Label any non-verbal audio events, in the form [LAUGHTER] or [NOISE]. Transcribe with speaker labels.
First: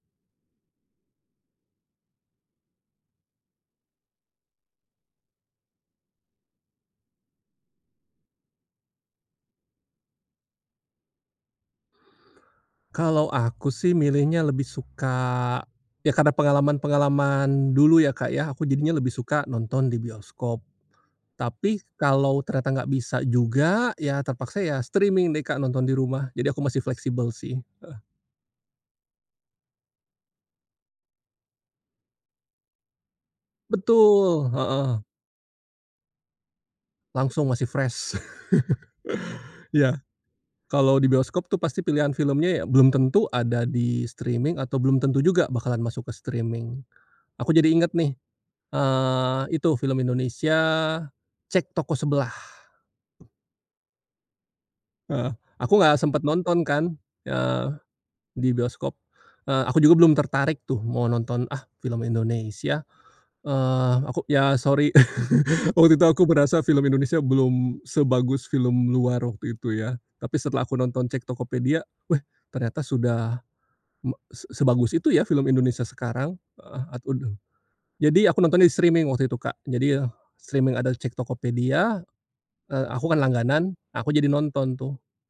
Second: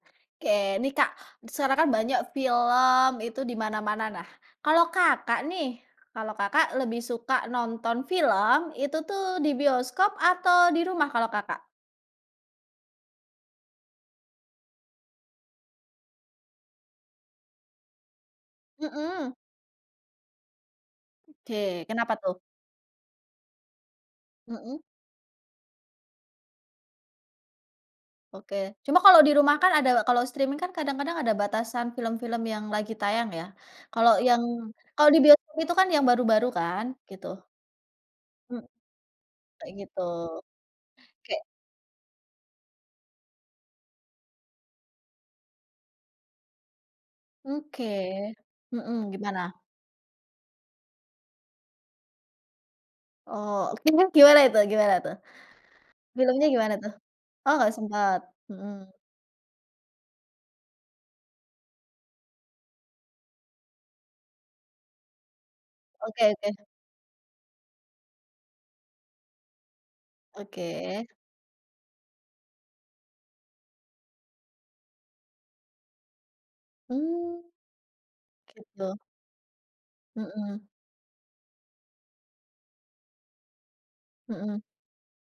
Speaker 1: Ke nih, Kak, sekarang kan banyak film itu dimana-mana nah, kalau kakak nih kalau kakak lebih suka nonton film itu tuh di bioskop atau di rumah kalau, Kakak?
Speaker 2: Kalau aku sih milihnya lebih suka, ya karena pengalaman-pengalaman dulu ya, Kak, ya aku jadinya lebih
Speaker 1: Mhm.
Speaker 2: suka nonton di bioskop, tapi
Speaker 1: Oke, kenapa tuh?
Speaker 2: kalau ternyata nggak bisa juga ya terpaksa ya
Speaker 1: Mhm.
Speaker 2: streaming deh, Kak, nonton di rumah jadi aku masih fleksibel sih, heeh.
Speaker 1: Oke, cuma kalau di rumah kan ada kalau streaming kan kadang-kadang ada batasan film-film yang lagi tayang ya, kalau yang
Speaker 2: Betul, heeh.
Speaker 1: kalau di bioskop itu kan yang baru-baru kan, gitu.
Speaker 2: Langsung masih fresh. [LAUGHS]
Speaker 1: Kayak
Speaker 2: Ya,
Speaker 1: gitu,
Speaker 2: kalo di
Speaker 1: oke.
Speaker 2: bioskop tuh pasti pilihan filmnya ya belum tentu ada di streaming atau belum tentu juga bakalan masuk ke streaming. Aku jadi inget nih,
Speaker 1: Oke, mhm,
Speaker 2: eee,
Speaker 1: gimana?
Speaker 2: itu film Indonesia, Cek Toko Sebelah.
Speaker 1: Oh, gimana itu gimana tuh?
Speaker 2: Heeh, aku gak sempet
Speaker 1: Filmnya
Speaker 2: nonton
Speaker 1: gimana tuh?
Speaker 2: kan,
Speaker 1: Oh,
Speaker 2: eee,
Speaker 1: gak sempet,
Speaker 2: di
Speaker 1: mhm.
Speaker 2: bioskop, eee, aku juga belum tertarik tuh mau nonton ah film Indonesia, eee, aku ya sorry, [LAUGHS] waktu itu aku
Speaker 1: Oke oke.
Speaker 2: berasa film Indonesia belum sebagus film luar waktu itu ya tapi setelah aku nonton
Speaker 1: Oke.
Speaker 2: cek Tokopedia weh, ternyata sudah se sebagus itu ya film Indonesia sekarang.. [UNINTELLIGIBLE]
Speaker 1: Hmm,
Speaker 2: Jadi aku nonton di
Speaker 1: gitu.
Speaker 2: streaming waktu itu, Kak, jadi ya
Speaker 1: Mhm.
Speaker 2: streaming ada cek Tokopedia, eee, aku kan langganan, aku jadi
Speaker 1: Mhm.
Speaker 2: nonton tuh.